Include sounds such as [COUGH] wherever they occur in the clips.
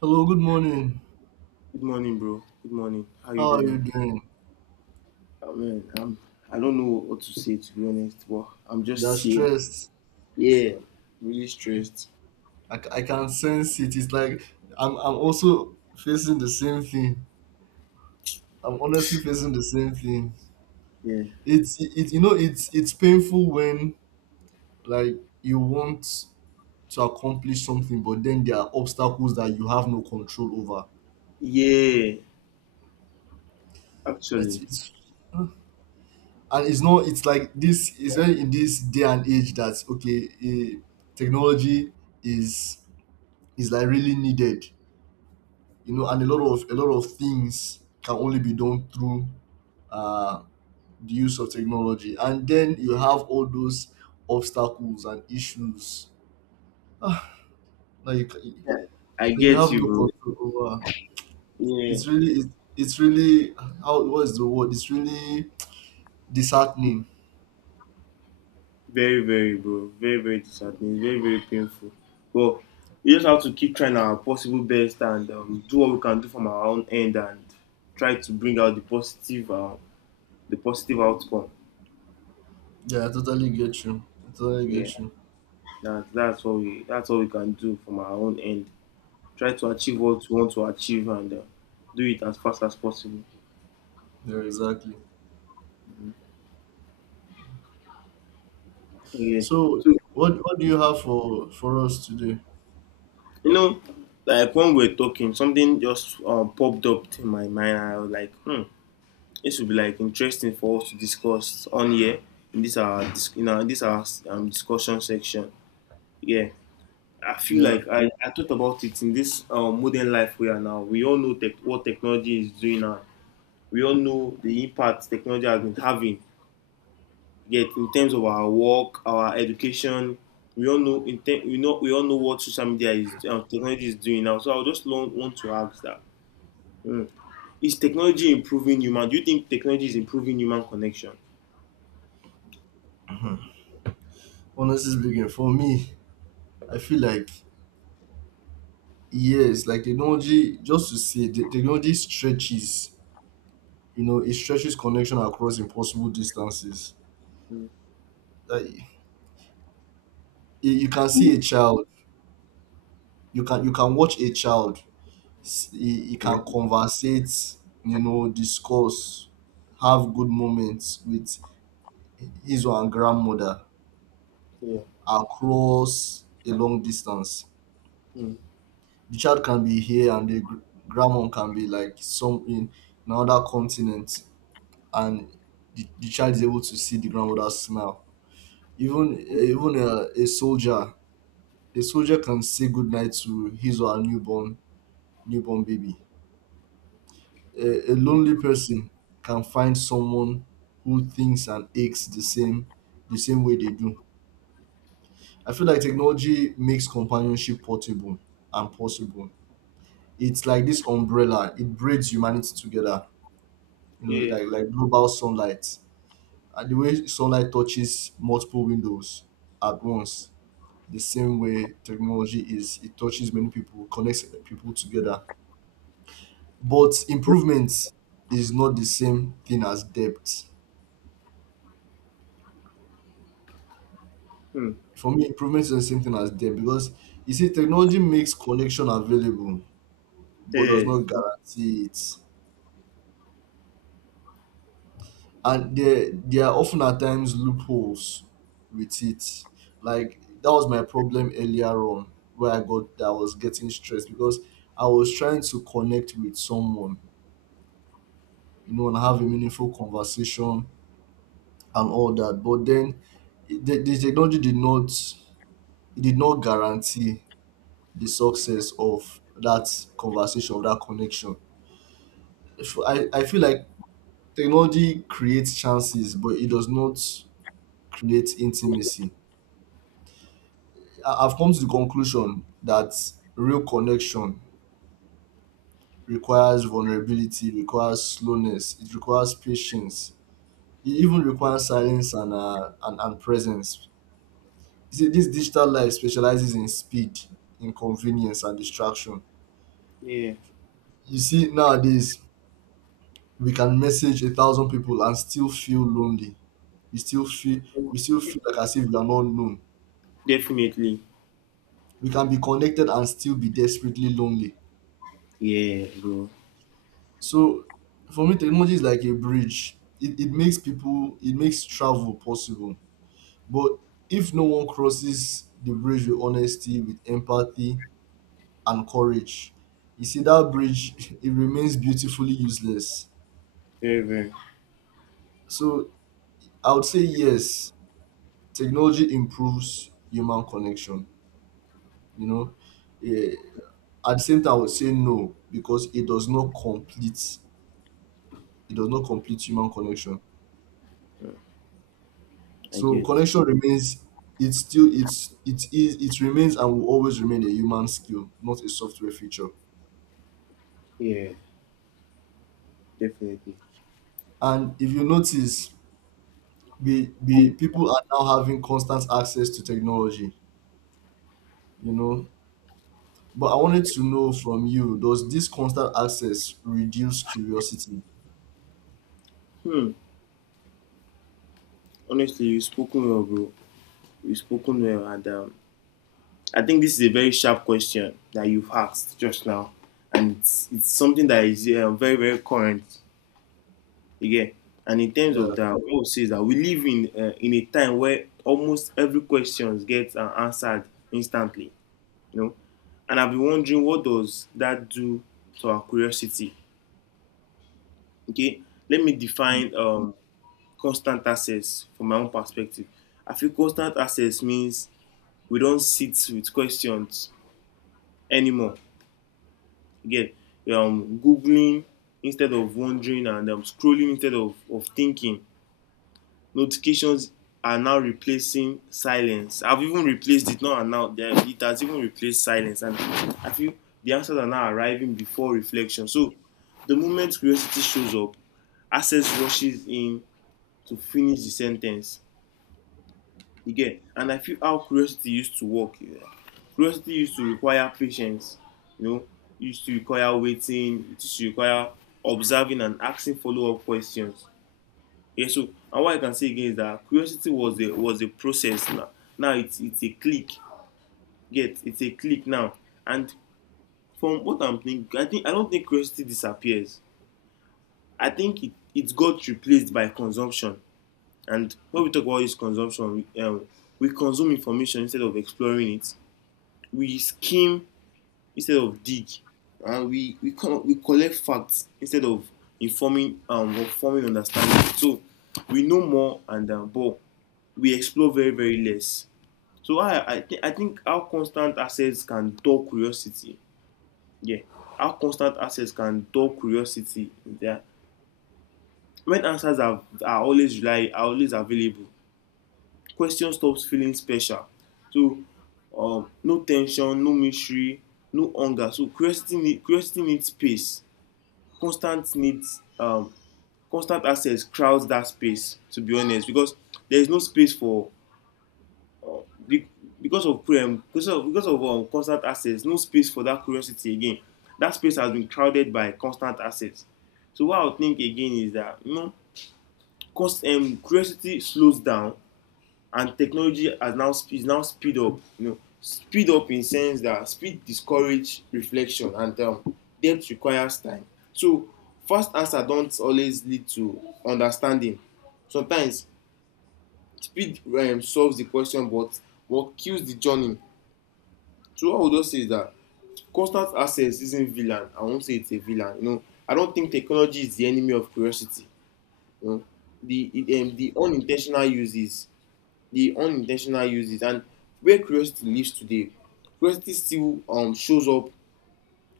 Hello, good morning. Good morning, bro. Good morning. How you How are you doing? doing? Oh, man, I don't know what to say to be honest, but I'm You're just here. stressed. Yeah, really stressed. I, I can sense it. It's like I'm also facing the same thing. I'm honestly facing the same thing. Yeah. It's it, you know it's painful when like you want to accomplish something, but then there are obstacles that you have no control over. Yeah, actually. It's and it's not. It's like this. It's very in this day and age that technology is is like really needed, you know, and a lot of things can only be done through uh, the use of technology. And then you have all those obstacles and issues, ah, that Yeah. I that you get have you, no bro. control over. Yeah. It's really it's, it's really, how, what is the word? It's really disheartening. Very, very, bro. Very, very disheartening. Very, very painful. But we just have to keep trying our possible best and do what we can do from our own end and try to bring out the positive outcome. Yeah, I totally get you. I totally Yeah, get you. that's what we that's what we can do from our own end. Try to achieve what you want to achieve and do it as fast as possible. Yeah, exactly. Yeah. So, So, what do you have for us today? you know, like when we were talking, something just popped up in my mind. I was like, hmm, this would be like interesting for us to discuss on here in this our discussion section. Yeah. I feel Yeah, like I thought about it in this modern life we are now. We all know what technology is doing now. We all know the impact technology has been having get in terms of our work, our education. We all know in te- we know we all know what social media is technology is doing now. So I just want to ask that: mm, is technology improving human? Do you think technology is improving human connection? honestly speaking, for me, I feel like yes, like technology, just to say, the technology stretches, you know, it stretches connection across impossible distances. Mm. Like, you can see a child, you can watch a child, he Yeah. can conversate, you know, discuss, have good moments with his or her grandmother Yeah. across a long distance. Mm. The child can be here and grandmom can be like some in another continent, and the child is able to see the grandmother's smile. Even a soldier can say goodnight to his or her newborn baby. A lonely person can find someone who thinks and aches the same way they do. I feel like technology makes companionship portable and possible. It's like this umbrella; it braids humanity together. You know, Yeah. like global sunlight, and the way sunlight touches multiple windows at once, the same way technology is it touches many people, connects people together. Yeah. But improvement is not the same thing as depth. Mm. For me, improvement is the same thing as depth because you see technology makes connection available but does Yeah. not guarantee it, and there are often at times loopholes with it. Like that was my problem earlier on, where I got that I was getting stressed because I was trying to connect with someone, you know, and have a meaningful conversation and all that. But then the technology did not, it did not guarantee the success of that conversation, of that connection. I feel like technology creates chances, but it does not create intimacy. I- I've come to the conclusion that real connection requires vulnerability, requires slowness, it requires patience, it even requires silence and presence. You see, this digital life specializes in speed, inconvenience, and distraction. Yeah. You see, nowadays we can message a thousand people and still feel lonely. We still feel we still feel like as if we are not known. Definitely. We can be connected and still be desperately lonely. Yeah, bro. So for me, technology is like a bridge. It makes people, it makes travel possible. But if no one crosses the bridge with honesty, with empathy, and courage, you see, that bridge, [LAUGHS] it remains beautifully useless. Very, very. So I would say, yes, technology improves human connection. You know, Eh, at the same time, I would say no, because it does not complete human connection. I So get. connection remains, it's still it's it is it remains and will always remain a human skill, not a software feature. Yeah, definitely. And if you notice, we people are now having constant access to technology, you know. But I wanted to know from you, does this constant access reduce curiosity? Hmm. Honestly, you've spoken well, bro. You've spoken well, and I think this is a very sharp question that you've asked just now, and it's something that is very very current again. And in terms Yeah. of that, what we say is that we live in in a time where almost every question gets answered instantly, you know. And I've been wondering what does that do to our curiosity? Okay, let me Mm. define constant access from my own perspective. I feel constant access means we don't sit with questions anymore. You get googling instead of wondering and scrolling instead of thinking. Notifications are now replacing silence. I've even replaced it now and now. Yeah, it has even replaced silence. And I feel the answers are now arriving before reflection. So the moment curiosity shows up, access rushes in to finish the sentence. Again, and I feel how curiosity used to work. Yeah. Curiosity used to require patience, you know, used to require waiting, it used to require observing and asking follow-up questions. Yeah. So and what I can say again is that curiosity was a process. Now, it's a click. Get it's a click now. And from what I'm thinking, I think I don't think curiosity disappears. I think it got replaced by consumption. And when we talk about this consumption, we consume information instead of exploring it. We skim instead of dig. And we collect facts instead of informing or forming understanding. So we know more and but we explore very very less. So I think our constant access can dull curiosity. Yeah. Our constant access can dull curiosity. Yeah. When answers are always available, question stops feeling special. So no tension, no mystery, no hunger. So curiosity needs space. Constant needs, um, constant access crowds that space. To be honest, because there is no space for uh, be- because of constant access, no space for that curiosity again. That space has been crowded by constant access. So what I would think again is that you know, cause curiosity slows down and technology has now is now speed up, you know, speed up in sense that speed discourages reflection and depth requires time. So fast answer don't always lead to understanding. Sometimes speed solves the question but what kills the journey. So what I would just say is that constant access isn't villain, I won't say it's a villain, you know, I don't think technology is the enemy of curiosity. You know, the it, um, the unintentional uses the unintentional uses and where curiosity lives today, curiosity still shows up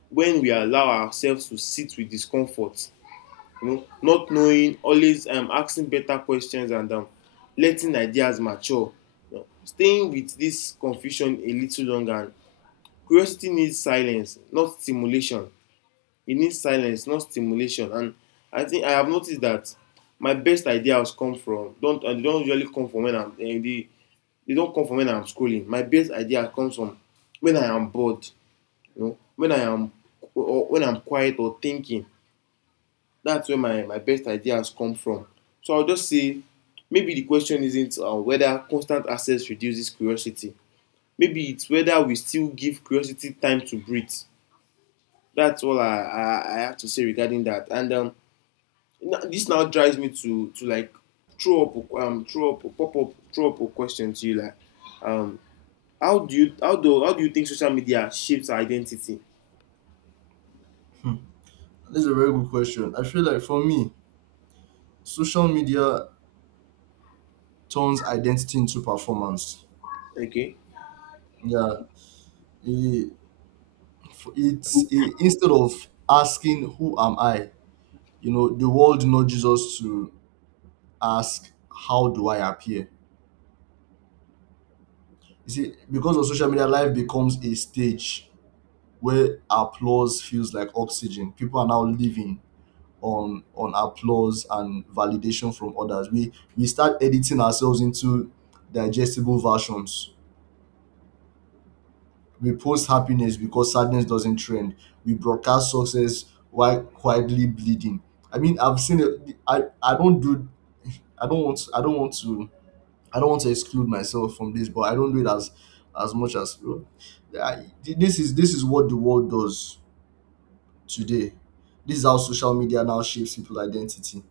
when we allow ourselves to sit with discomfort, you know, not knowing always, asking better questions and letting ideas mature, you know, staying with this confusion a little longer. Curiosity needs silence not stimulation. It needs silence not stimulation. And I think I have noticed that my best ideas come from don't and don't usually come from when I'm they don't come from when I am scrolling. My best idea comes from when I am bored, you know, when I am or when I'm quiet or thinking. That's where my best ideas come from. So I'll just say maybe the question isn't whether constant access reduces curiosity. Maybe it's whether we still give curiosity time to breathe. That's all I have to say regarding that. And this now drives me to like throw up throw up a question to you like um how do you think social media shapes our identity? Hmm. That's a very good question. I feel like for me, social media turns identity into performance. Okay. Yeah. It, f- it's I- Instead of asking who am I, you know, the world nudges us to ask how do I appear. You see, because of social media, life becomes a stage where applause feels like oxygen. People are now living on applause and validation from others. We start editing ourselves into digestible versions. We post happiness because sadness doesn't trend. We broadcast success while quietly bleeding. I mean, I've seen it. I don't do. I don't want. I don't want to. I don't want to exclude myself from this, but I don't do it as much as. I, this is what the world does today. This is how social media now shapes people's identity.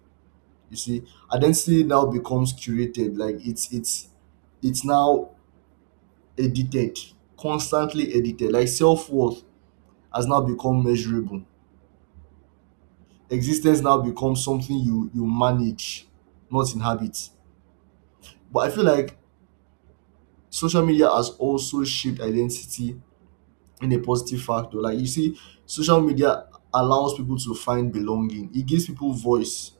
You see, identity now becomes curated. Like it's now edited, constantly edited. Like self worth has now become measurable. Existence now becomes something you manage, not inhabit. But I feel like social media has also shaped identity in a positive factor. Like you see, social media allows people to find belonging. It gives people voice.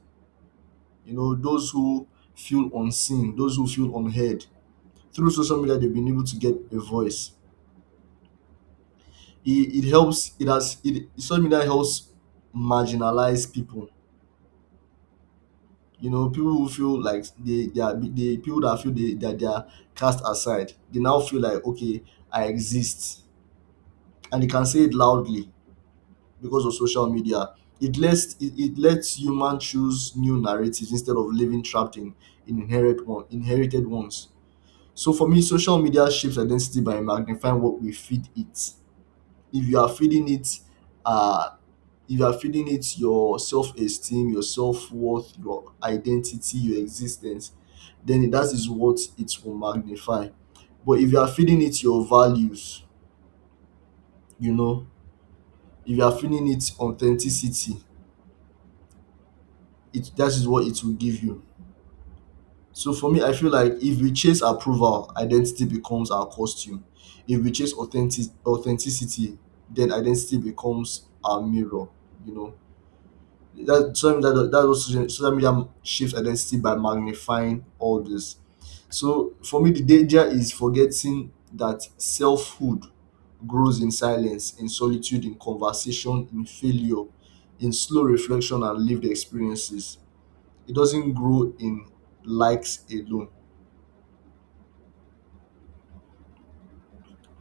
You know, those who feel unseen, those who feel unheard. Through social media, they've been able to get a voice. It helps. It has. It Social media helps marginalize people, you know, people who feel like they are they people that feel they are cast aside. They now feel like okay, I exist, and they can say it loudly because of social media. It it lets human choose new narratives instead of living trapped in, inherent one inherited ones. So for me, social media shapes identity by magnifying what we feed it. If you are feeding it uh if you are feeling it, your self esteem, your self worth, your identity, your existence, then that is what it will magnify. But if you are feeling it, your values, you know, if you are feeling it, authenticity, it that is what it will give you. So for me, I feel like if we chase approval, identity becomes our costume. If we chase authentic authenticity, then identity becomes our mirror. You know, that so that that that was social media shapes identity by magnifying all this. So for me, the danger is forgetting that selfhood grows in silence, in solitude, in conversation, in failure, in slow reflection and lived experiences. It doesn't grow in likes alone.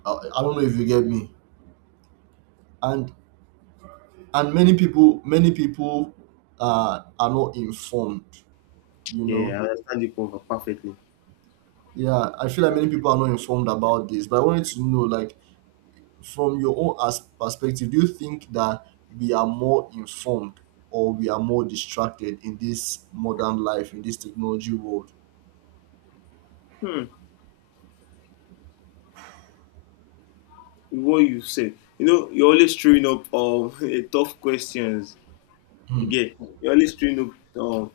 I don't know if you get me. And many people are not informed. You know, Yeah, I understand you cover perfectly. yeah, I feel like many people are not informed about this, but I wanted to know, like, from your own perspective, do you think that we are more informed or we are more distracted in this modern life, in this technology world? Hmm. What you said. You know, you're always throwing up [LAUGHS] tough questions. Hmm. Again, you're always throwing up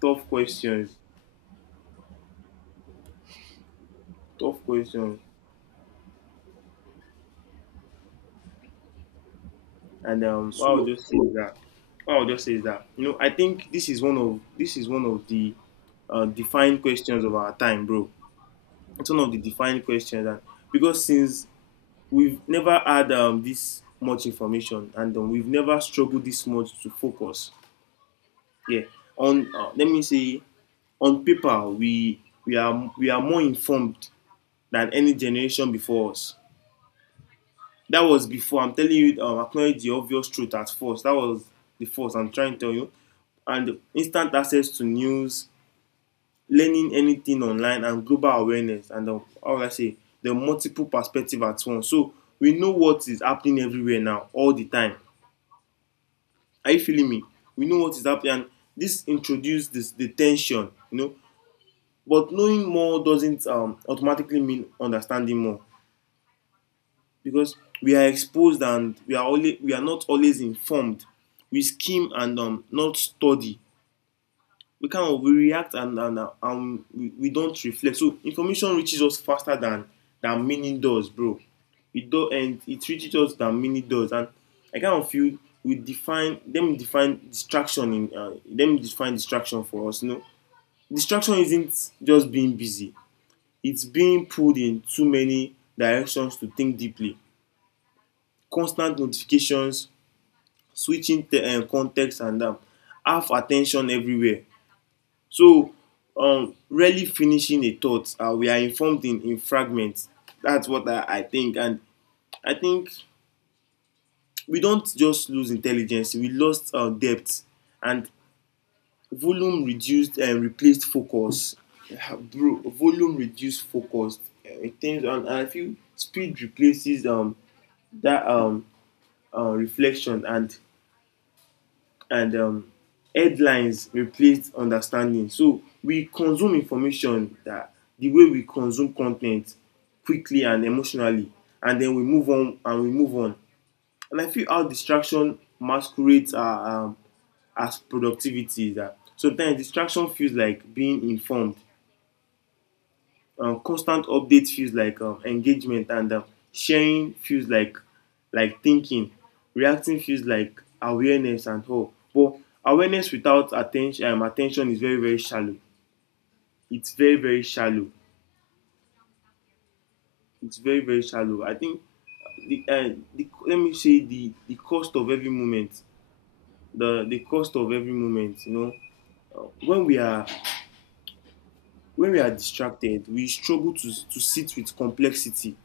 tough questions. Tough questions. And what I'll So, just say is that you know, I think this is one of the defined questions of our time, bro. It's one of the defined questions that because since we've never had this much information and we've never struggled this much to focus. Yeah. On let me say on paper we are more informed than any generation before us. That was before. I'm telling you, acknowledge the obvious truth at first. That was the first I'm trying to tell you. And instant access to news, learning anything online and global awareness and how would I say, the multiple perspective at once. So we know what is happening everywhere now all the time. Are you feeling me? We know what is happening, and this introduced this, the tension, you know. But knowing more doesn't automatically mean understanding more, because we are exposed and we are not always informed. We skim and not study. We kind of we react and we don't reflect. So information reaches us faster than meaning does, bro. It do and it reaches us than meaning does. And I kind of feel we define them define distraction in them define distraction for us, you know. Distraction isn't just being busy, it's being pulled in too many directions to think deeply. Constant notifications, switching context and half attention everywhere. So, rarely finishing a thought, we are informed in fragments. That's what I think. And I think we don't just lose intelligence, we lost depth. And volume reduced and replaced focus. Bro, volume reduced focus. It things, and I feel speed replaces that reflection and and um, headlines replace understanding. So we consume information that the way we consume content quickly and emotionally, and then we move on and we move on. And I feel how distraction masquerades are, as productivity. That sometimes distraction feels like being informed, constant update feels like engagement, and sharing feels like thinking, reacting feels like awareness and all. But awareness without attention is very very shallow. It's very very shallow. It's very very shallow, I think. the, uh, the let me say the cost of every moment, the cost of every moment. when we are when we are distracted, we struggle to sit with complexity,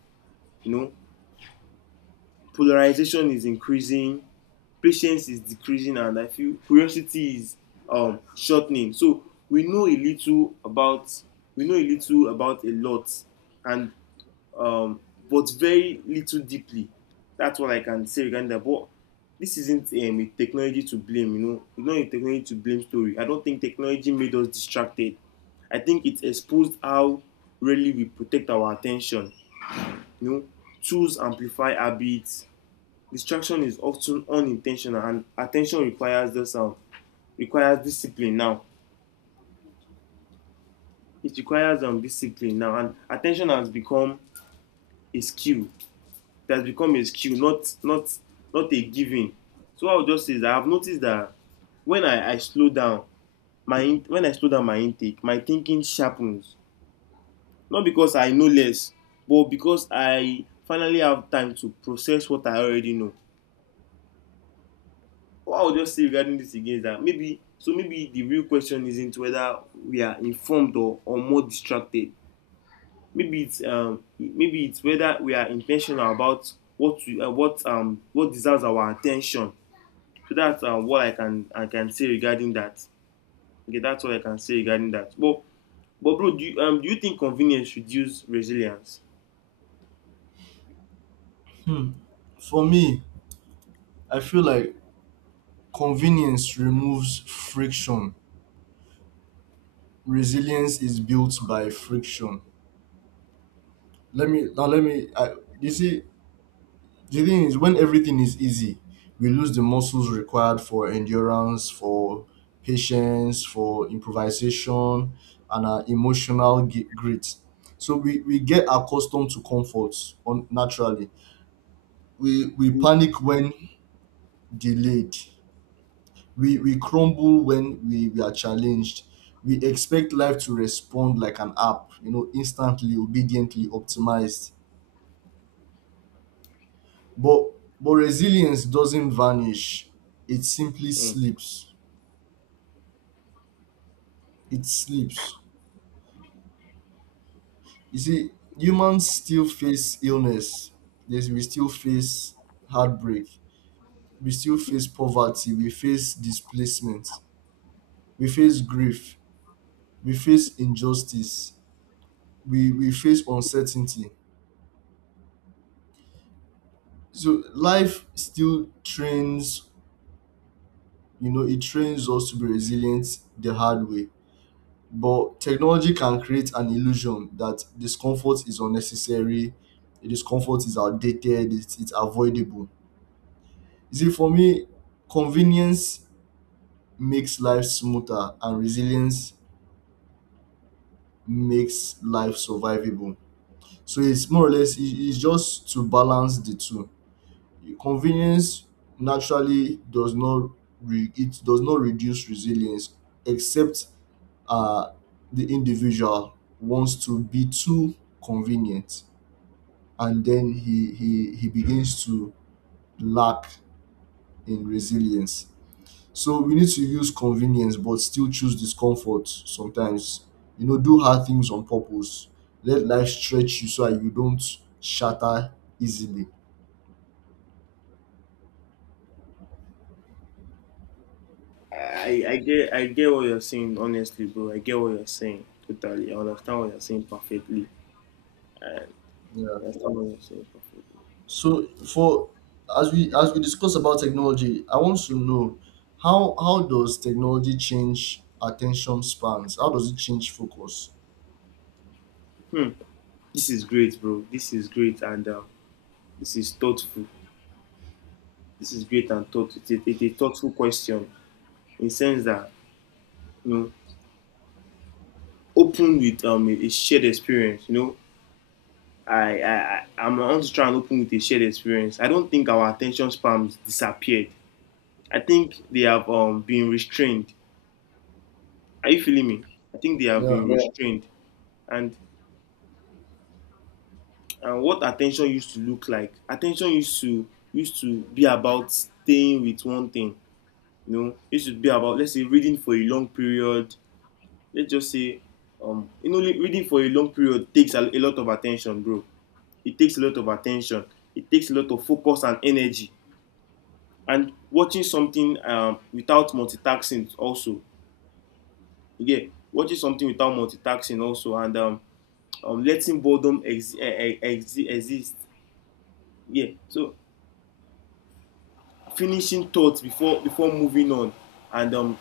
you know. Polarization is increasing, patience is decreasing, and I feel curiosity is shortening. So we know a little about we know a little about a lot, and um, but very little deeply. That's what I can say regarding that. But this isn't a technology to blame. It's not a technology to blame story. I don't think technology made us distracted. I think it exposed how really we protect our attention, you know. Tools amplify habits, distraction is often unintentional, and attention requires this requires discipline now. It requires discipline now, and attention has become a skill. It has become a skill, not a given. So I will just say is I have noticed that when I slow down my intake, my thinking sharpens, not because I know less, but because I finally have time to process what I already know. What I would just say regarding this again is that maybe the real question isn't whether we are informed or more distracted. Maybe it's whether we are intentional about what we, what deserves our attention. So that's what I can say regarding that. Okay, that's what I can say regarding that. But bro, do you think convenience should use resilience? hmm, for me, I feel like convenience removes friction. Resilience is built by friction. Let me now. Let me. I, You see, the thing is, when everything is easy, we lose the muscles required for endurance, for patience, for improvisation, and our emotional grit. So we get accustomed to comfort naturally. We panic when delayed. We crumble when we are challenged. We expect life to respond like an app, you know, instantly, obediently, optimized. But resilience doesn't vanish. It simply Mm. sleeps. It sleeps. You see, humans still face illness. Yes, we still face heartbreak. We still face poverty. We face displacement. We face grief. We face injustice. We face uncertainty. So life still trains, you know, it trains us to be resilient the hard way. But technology can create an illusion that discomfort is unnecessary, discomfort is outdated, it's avoidable. You see, for me, convenience makes life smoother and resilience makes life survivable. So it's more or less, it's just to balance the two. Convenience naturally does not, it does not reduce resilience, except uh, the individual wants to be too convenient, and then he begins to lack in resilience. So we need to use convenience but still choose discomfort sometimes. You know, do hard things on purpose. Let life stretch you so that you don't shatter easily. I get what you're saying, honestly, bro. I get what you're saying totally. I understand what you're saying perfectly. Yeah. I understand what you're saying perfectly. So for, as we discuss about technology, I want to know how, does technology change attention spans? How does it change focus? Hmm, this is great, bro. This is great, and this is thoughtful. This is great and thoughtful. It's a thoughtful question, in sense that, you know, open with a shared experience. You know, I- I'm want to try and open with a shared experience. I don't think our attention spans disappeared. I think they have been restrained. Are you feeling me? I think they have Yeah. been Yeah. restrained, and what attention used to look like. Attention used to be about staying with one thing. You know, it should be about, let's say, reading for a long period. Let's just say, you know, reading for a long period takes a lot of attention, bro. It takes a lot of attention. It takes a lot of focus and energy. And watching something without multitasking also, yeah, watching something without multitasking also, and letting boredom exist. Yeah, so finishing thoughts before moving on, and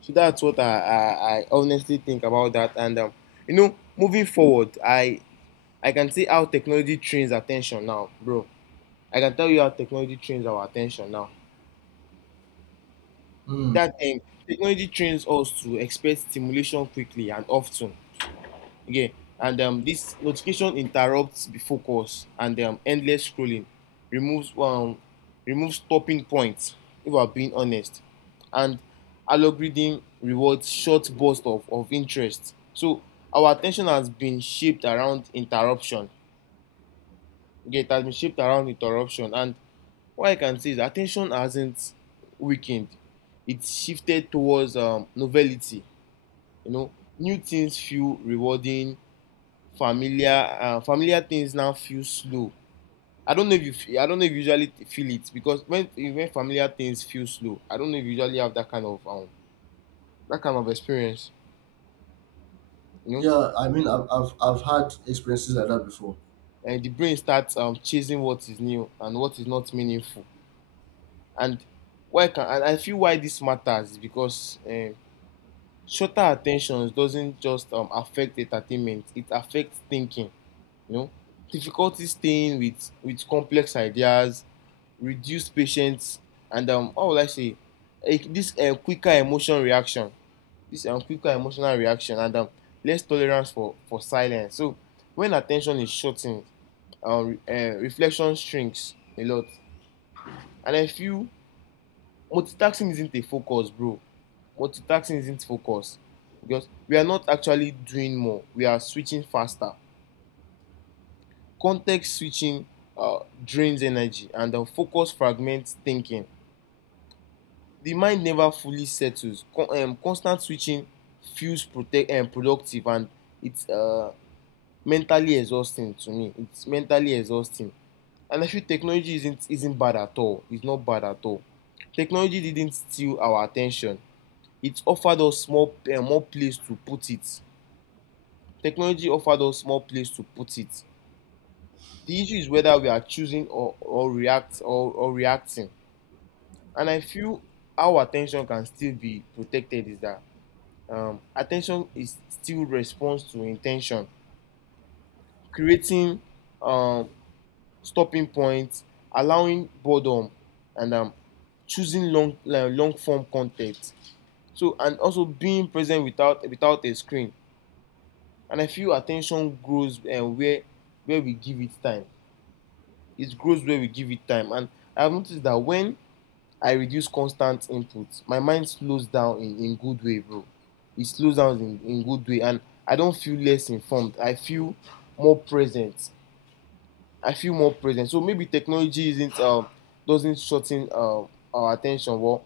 so that's what I honestly think about that. And you know, moving forward, I can see how technology trains attention now, bro. I can tell you how technology trains our attention now. Mm. That thing, technology trains us to expect stimulation quickly and often. Yeah, and this notification interrupts the focus, and endless scrolling removes um removes stopping points. If I'm being honest, and algorithm rewards short bursts of interest. So our attention has been shaped around interruption. Okay, it has been shaped around interruption. And what I can say is attention hasn't weakened. It's shifted towards novelty. You know, new things feel rewarding. Familiar things now feel slow. I don't know if you, I don't know if you usually feel it, because when familiar things feel slow, I don't know if you usually have that kind of experience. You know, Yeah. I mean, I've had experiences like that before. and the brain starts chasing what is new and what is not meaningful. And why can and I feel why this matters is because shorter attentions doesn't just affect entertainment; it affects thinking. You know, difficulty staying with complex ideas, reduced patience, and how will I say, eh, this quicker emotion reaction, this quicker emotional reaction, and less tolerance for silence. So when attention is shortened, um, re- reflection shrinks a lot. And I feel multitasking isn't a focus, bro. Multitasking isn't focus, because we are not actually doing more. We are switching faster. Context switching drains energy, and the focus fragments thinking. The mind never fully settles. Constant switching feels protect productive, and it's mentally exhausting to me. It's mentally exhausting, and I feel technology isn't bad at all. It's not bad at all. Technology didn't steal our attention. It offered us small more place to put it. Technology offered us more place to put it. The issue is whether we are choosing or reacting. And I feel our attention can still be protected, is that attention is still response to intention, creating um, stopping points, allowing boredom, and choosing long long form content. So and also being present without a screen. And I feel attention grows where we give it time. It grows where we give it time. And I have noticed that when I reduce constant input, my mind slows down in good way, bro. It slows down in good way. And I don't feel less informed, I feel more present. I feel more present. So maybe technology isn't doesn't shorten our attention. Well,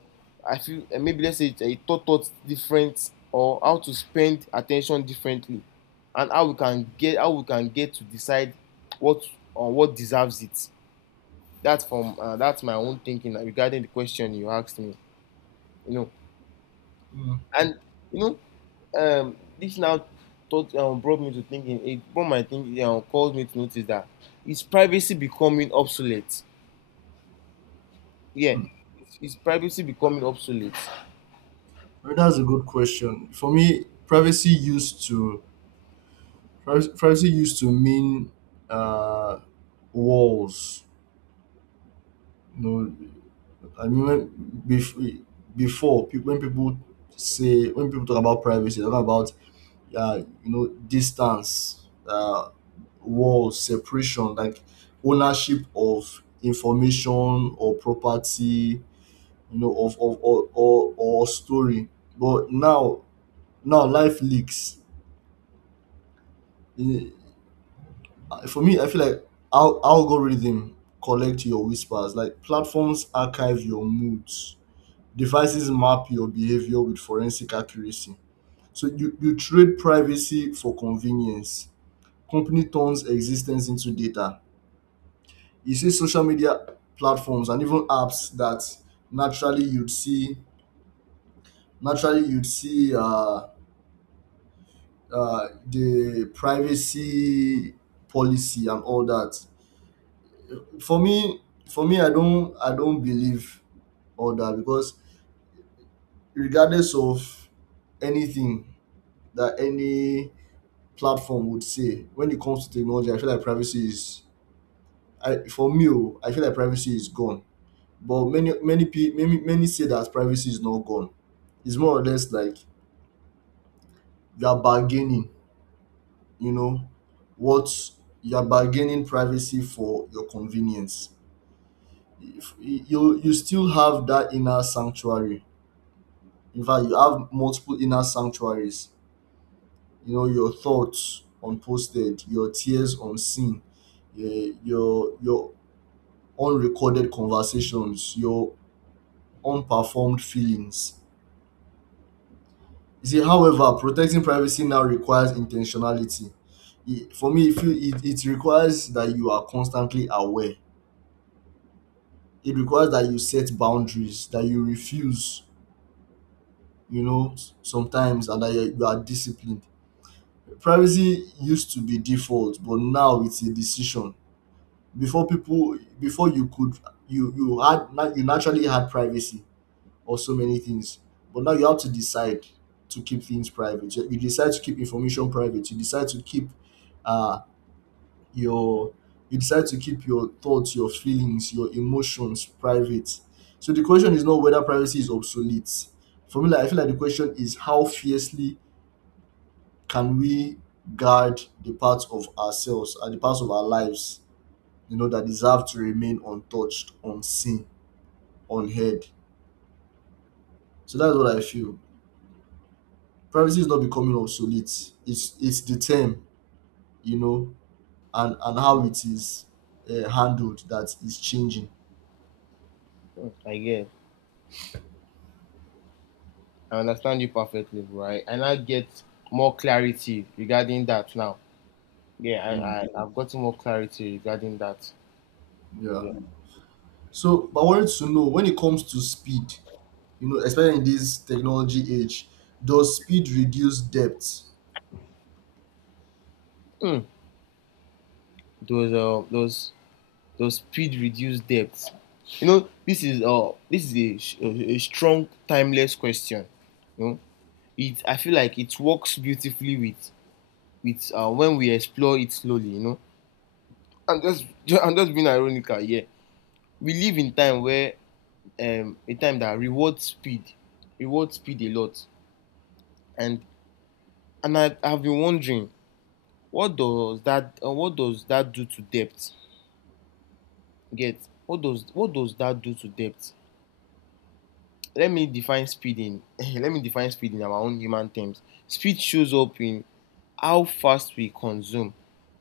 I feel maybe let's say it, it taught us different, or how to spend attention differently, and how we can get to decide what or what deserves it. That's from that's my own thinking regarding the question you asked me. You know, Mhm. and you know, this now thought, brought me to thinking. It brought my thinking, caused me to notice that is privacy becoming obsolete. Yeah, it's privacy becoming obsolete. Well, that's a good question. For me, privacy used to mean uh, walls. You know, I mean, when- bef- before pe- when people say when people talk about privacy, they talk about, you know, distance, walls, separation, like ownership of information or property, you know, of or story. But now, now life leaks. Mm, for me, I feel like algorithm collect your whispers. Like platforms archive your moods. Devices map your behavior with forensic accuracy. So you trade privacy for convenience. Company turns existence into data. You see social media platforms and even apps that naturally you'd see naturally you'd see uh, the privacy policy and all that. For me, for me, I don't believe all that because regardless of anything that any platform would say when it comes to technology, I feel like privacy is, I for me, oh, I feel like privacy is gone. But many, many people, many, many say that privacy is not gone. It's more or less like you are bargaining. You know, what you are bargaining privacy for your convenience. You still have that inner sanctuary. In fact, you have multiple inner sanctuaries. You know, your thoughts unposted, your tears unseen, your unrecorded conversations, your unperformed feelings. You see, however, protecting privacy now requires intentionality. It, for me, if you, It requires that you are constantly aware. It requires that you set boundaries, that you refuse, you know, sometimes, and that you are disciplined. Privacy used to be default, but now it's a decision. Before you could, you naturally had privacy or so many things, but now you have to decide to keep things private. You decide to keep information private. Uh your you decide to keep your thoughts, your feelings, your emotions private. So the question is not whether privacy is obsolete. For me, like, I feel like the question is how fiercely can we guard the parts of ourselves and the parts of our lives, you know, that deserve to remain untouched, unseen, unheard? So that's what I feel. Privacy is not becoming obsolete. It's the term, you know, and how it is handled that is changing. Mm, I get. I understand you perfectly, right? And I now get more clarity regarding that now. Yeah, Mm, I've gotten more clarity regarding that. yeah. Yeah. So, but I wanted to know when it comes to speed, you know, especially in this technology age, does speed reduce depth? Mm. Those uh those those speed reduced depth. You know, this is a, a strong timeless question. You know, it I feel like it works beautifully with when we explore it slowly. You know, I'm just [LAUGHS] I'm just being ironical. Yeah, we live in time where a time that rewards speed a lot, and I have been wondering what does that do to depth? Get what does that do to depth? Let me define speed in [LAUGHS] let me define speed in our own human terms. Speed shows up in how fast we consume,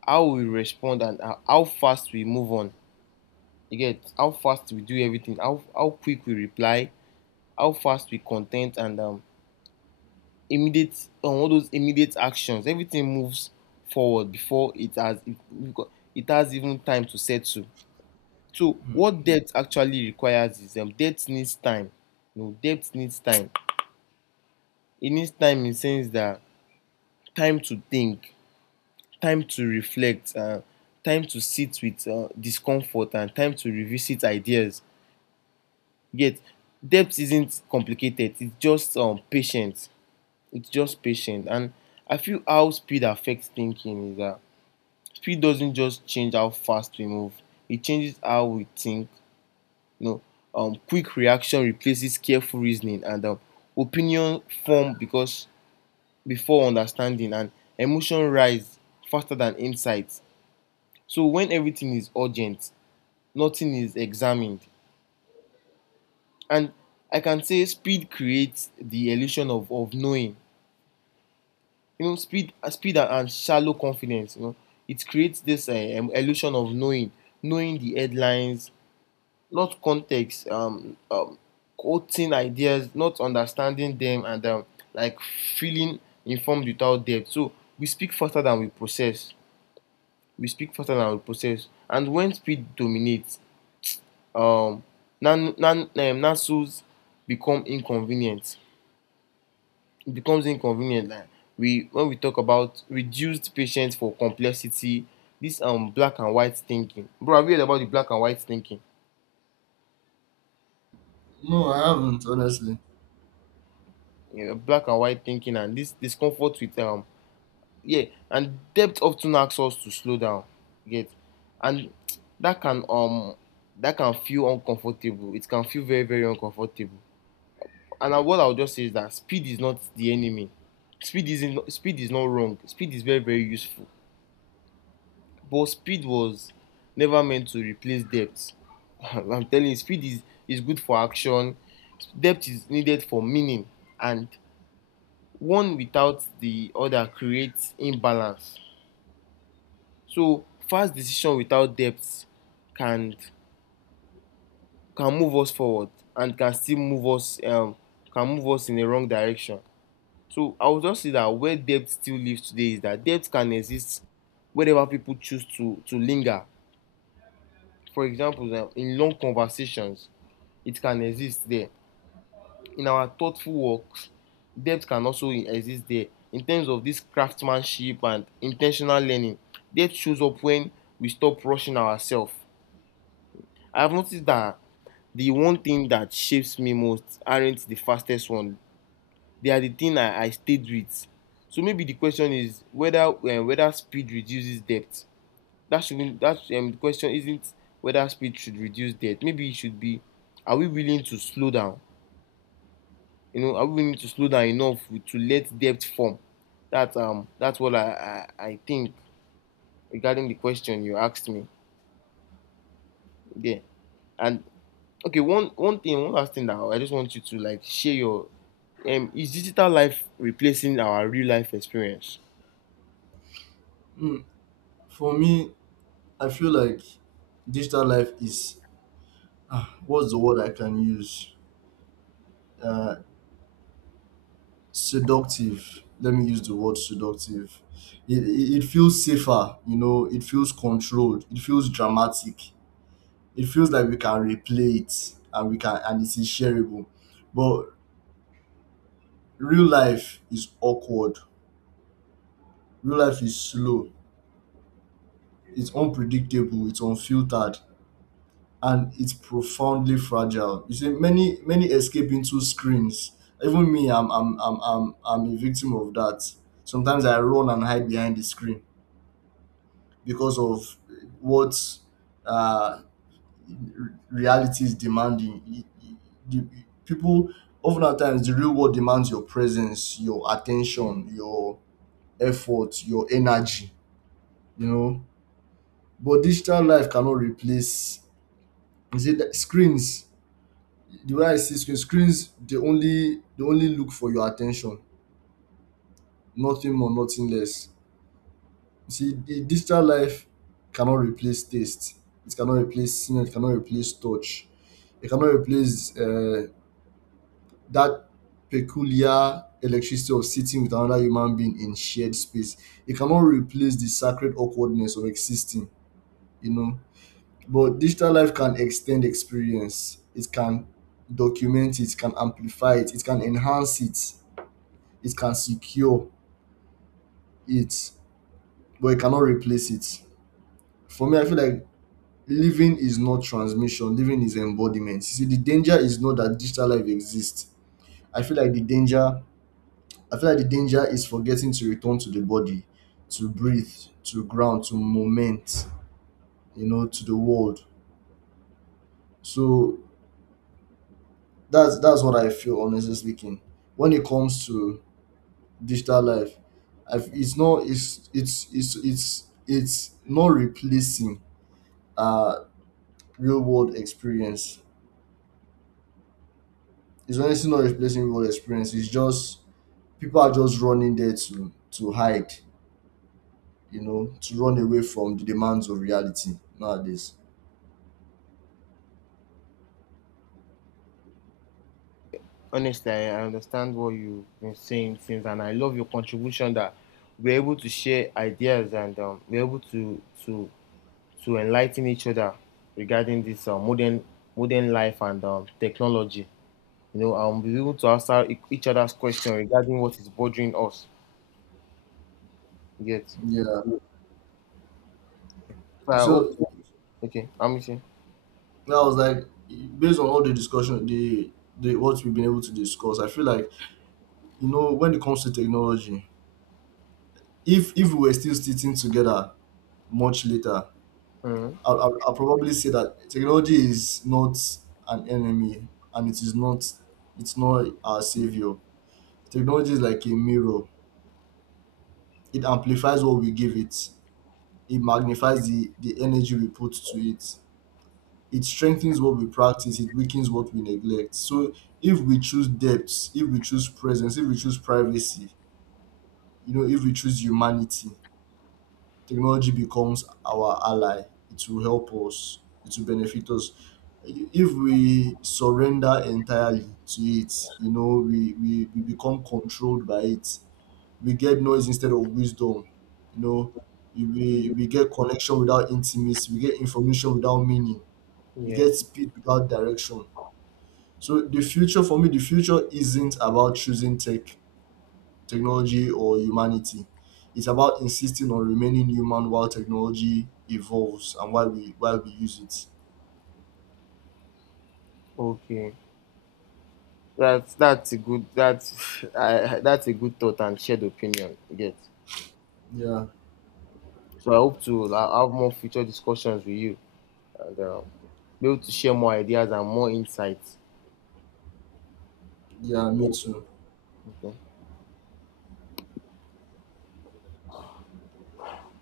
how we respond, and how fast we move on. You get how fast we do everything, how quick we reply, how fast we content, and immediate on all those immediate actions. Everything moves forward before it has even time to settle. So Mm. what debt actually requires is debt needs time. You know, debt needs time. It needs time, in the sense that, time to think, time to reflect, time to sit with discomfort, and time to revisit ideas. Yet debt isn't complicated, it's just patient. It's just patient. And I feel how speed affects thinking is that speed doesn't just change how fast we move, it changes how we think. You know, quick reaction replaces careful reasoning, and opinion form because before understanding, and emotion rise faster than insights. So when everything is urgent, nothing is examined. And I can say speed creates the illusion of knowing. You know, speed and shallow confidence, you know. It creates this illusion of knowing, knowing the headlines, not context, quoting ideas, not understanding them, and like feeling informed without depth. So we speak faster than we process. We speak faster than we process. And when speed dominates, um, nasos become inconvenient. It becomes inconvenient. Like we, when we talk about reduced patience for complexity, this black and white thinking. Bro, have you heard about the black and white thinking? No, I haven't honestly. Yeah, black and white thinking, and this discomfort with yeah, and depth often asks us to slow down. You get, and that can um that can feel uncomfortable. It can feel very very uncomfortable. And I, what I'll just say is that speed is not the enemy. Speed is not wrong. Speed is very very useful. But speed was never meant to replace depth. [LAUGHS] I'm telling you, speed is good for action. Depth is needed for meaning, and one without the other creates imbalance. So fast decision without depth can can move us forward, and can still move us, can move us in the wrong direction. So I would just say that where depth still lives today is that depth can exist wherever people choose to linger. For example, in long conversations, it can exist there. In our thoughtful works, depth can also exist there. In terms of this craftsmanship and intentional learning, depth shows up when we stop rushing ourselves. I have noticed that the one thing that shapes me most aren't the fastest one. They are the thing I stayed with. So maybe the question is whether whether speed reduces depth. That shouldn't that the question isn't whether speed should reduce depth. Maybe it should be, are we willing to slow down? You know, are we willing to slow down enough to let depth form? That that's what I think regarding the question you asked me. Yeah. And okay, one thing, one last thing that I just want you to like share your is digital life replacing our real life experience? Mm. For me, I feel like digital life is, what's the word I can use? Uh, Seductive. Let me use the word seductive. It feels safer, you know, it feels controlled, it feels dramatic, it feels like we can replay it and we can, and it's shareable. But real life is awkward, real life is slow, it's unpredictable, it's unfiltered, and it's profoundly fragile. You see, many many escape into screens. Even me, I'm a victim of that. Sometimes I run and hide behind the screen because of what uh, reality is demanding. Y- y- The people Often at times the real world demands your presence, your attention, your effort, your energy. You know, but digital life cannot replace. Is it screens? The way I see screen, screens, they only look for your attention, nothing more, nothing less. You see, the digital life cannot replace taste. It cannot replace smell. It cannot replace touch. It cannot replace that peculiar electricity of sitting with another human being in shared space. It cannot replace the sacred awkwardness of existing. You know, but digital life can extend experience. It can document it. It can amplify it. It can enhance it, it can secure it, but it cannot replace it. For me, I feel like living is not transmission, living is embodiment. You see, the danger is not that digital life exists. I feel like the danger I feel like the danger is forgetting to return to the body, to breathe, to ground, to moment, you know, to the world. So that's what I feel, honestly speaking. When it comes to digital life, it's not, it's not replacing uh real world experience. It's honestly not replacing real world experience. It's just people are just running there to hide, you know, to run away from the demands of reality nowadays. Honestly, I understand what you've been saying since, and I love your contribution that we're able to share ideas, and we're able to to enlighten each other regarding this modern life and technology. You know, and we're able to answer each other's question regarding what is bothering us. Yet, Yeah. so I hope. So Okay, I'm with yeah, I was like, based on all the discussion, the what we've been able to discuss, I feel like, you know, when it comes to technology, if we were still sitting together much later, Mhm. I'll probably say that technology is not an enemy, and it is not, it's not our savior. Technology is like a mirror. It amplifies what we give it. It magnifies the energy we put to it. It strengthens what we practice. It weakens what we neglect. So if we choose depth, if we choose presence, if we choose privacy, you know, if we choose humanity, technology becomes our ally. It will help us. It will benefit us. If we surrender entirely to it, you know, we become controlled by it, we get noise instead of wisdom, you know, we get connection without intimacy, we get information without meaning, we Yeah. get speed without direction. So the future, for me, the future isn't about choosing technology or humanity. It's about insisting on remaining human while technology evolves and while we use it. Okay. That's a good that's [LAUGHS] that's a good thought and shared opinion, you get. Yeah, So I hope to have more future discussions with you, and be able to share more ideas and more insights. yeah Yeah. me too. Okay.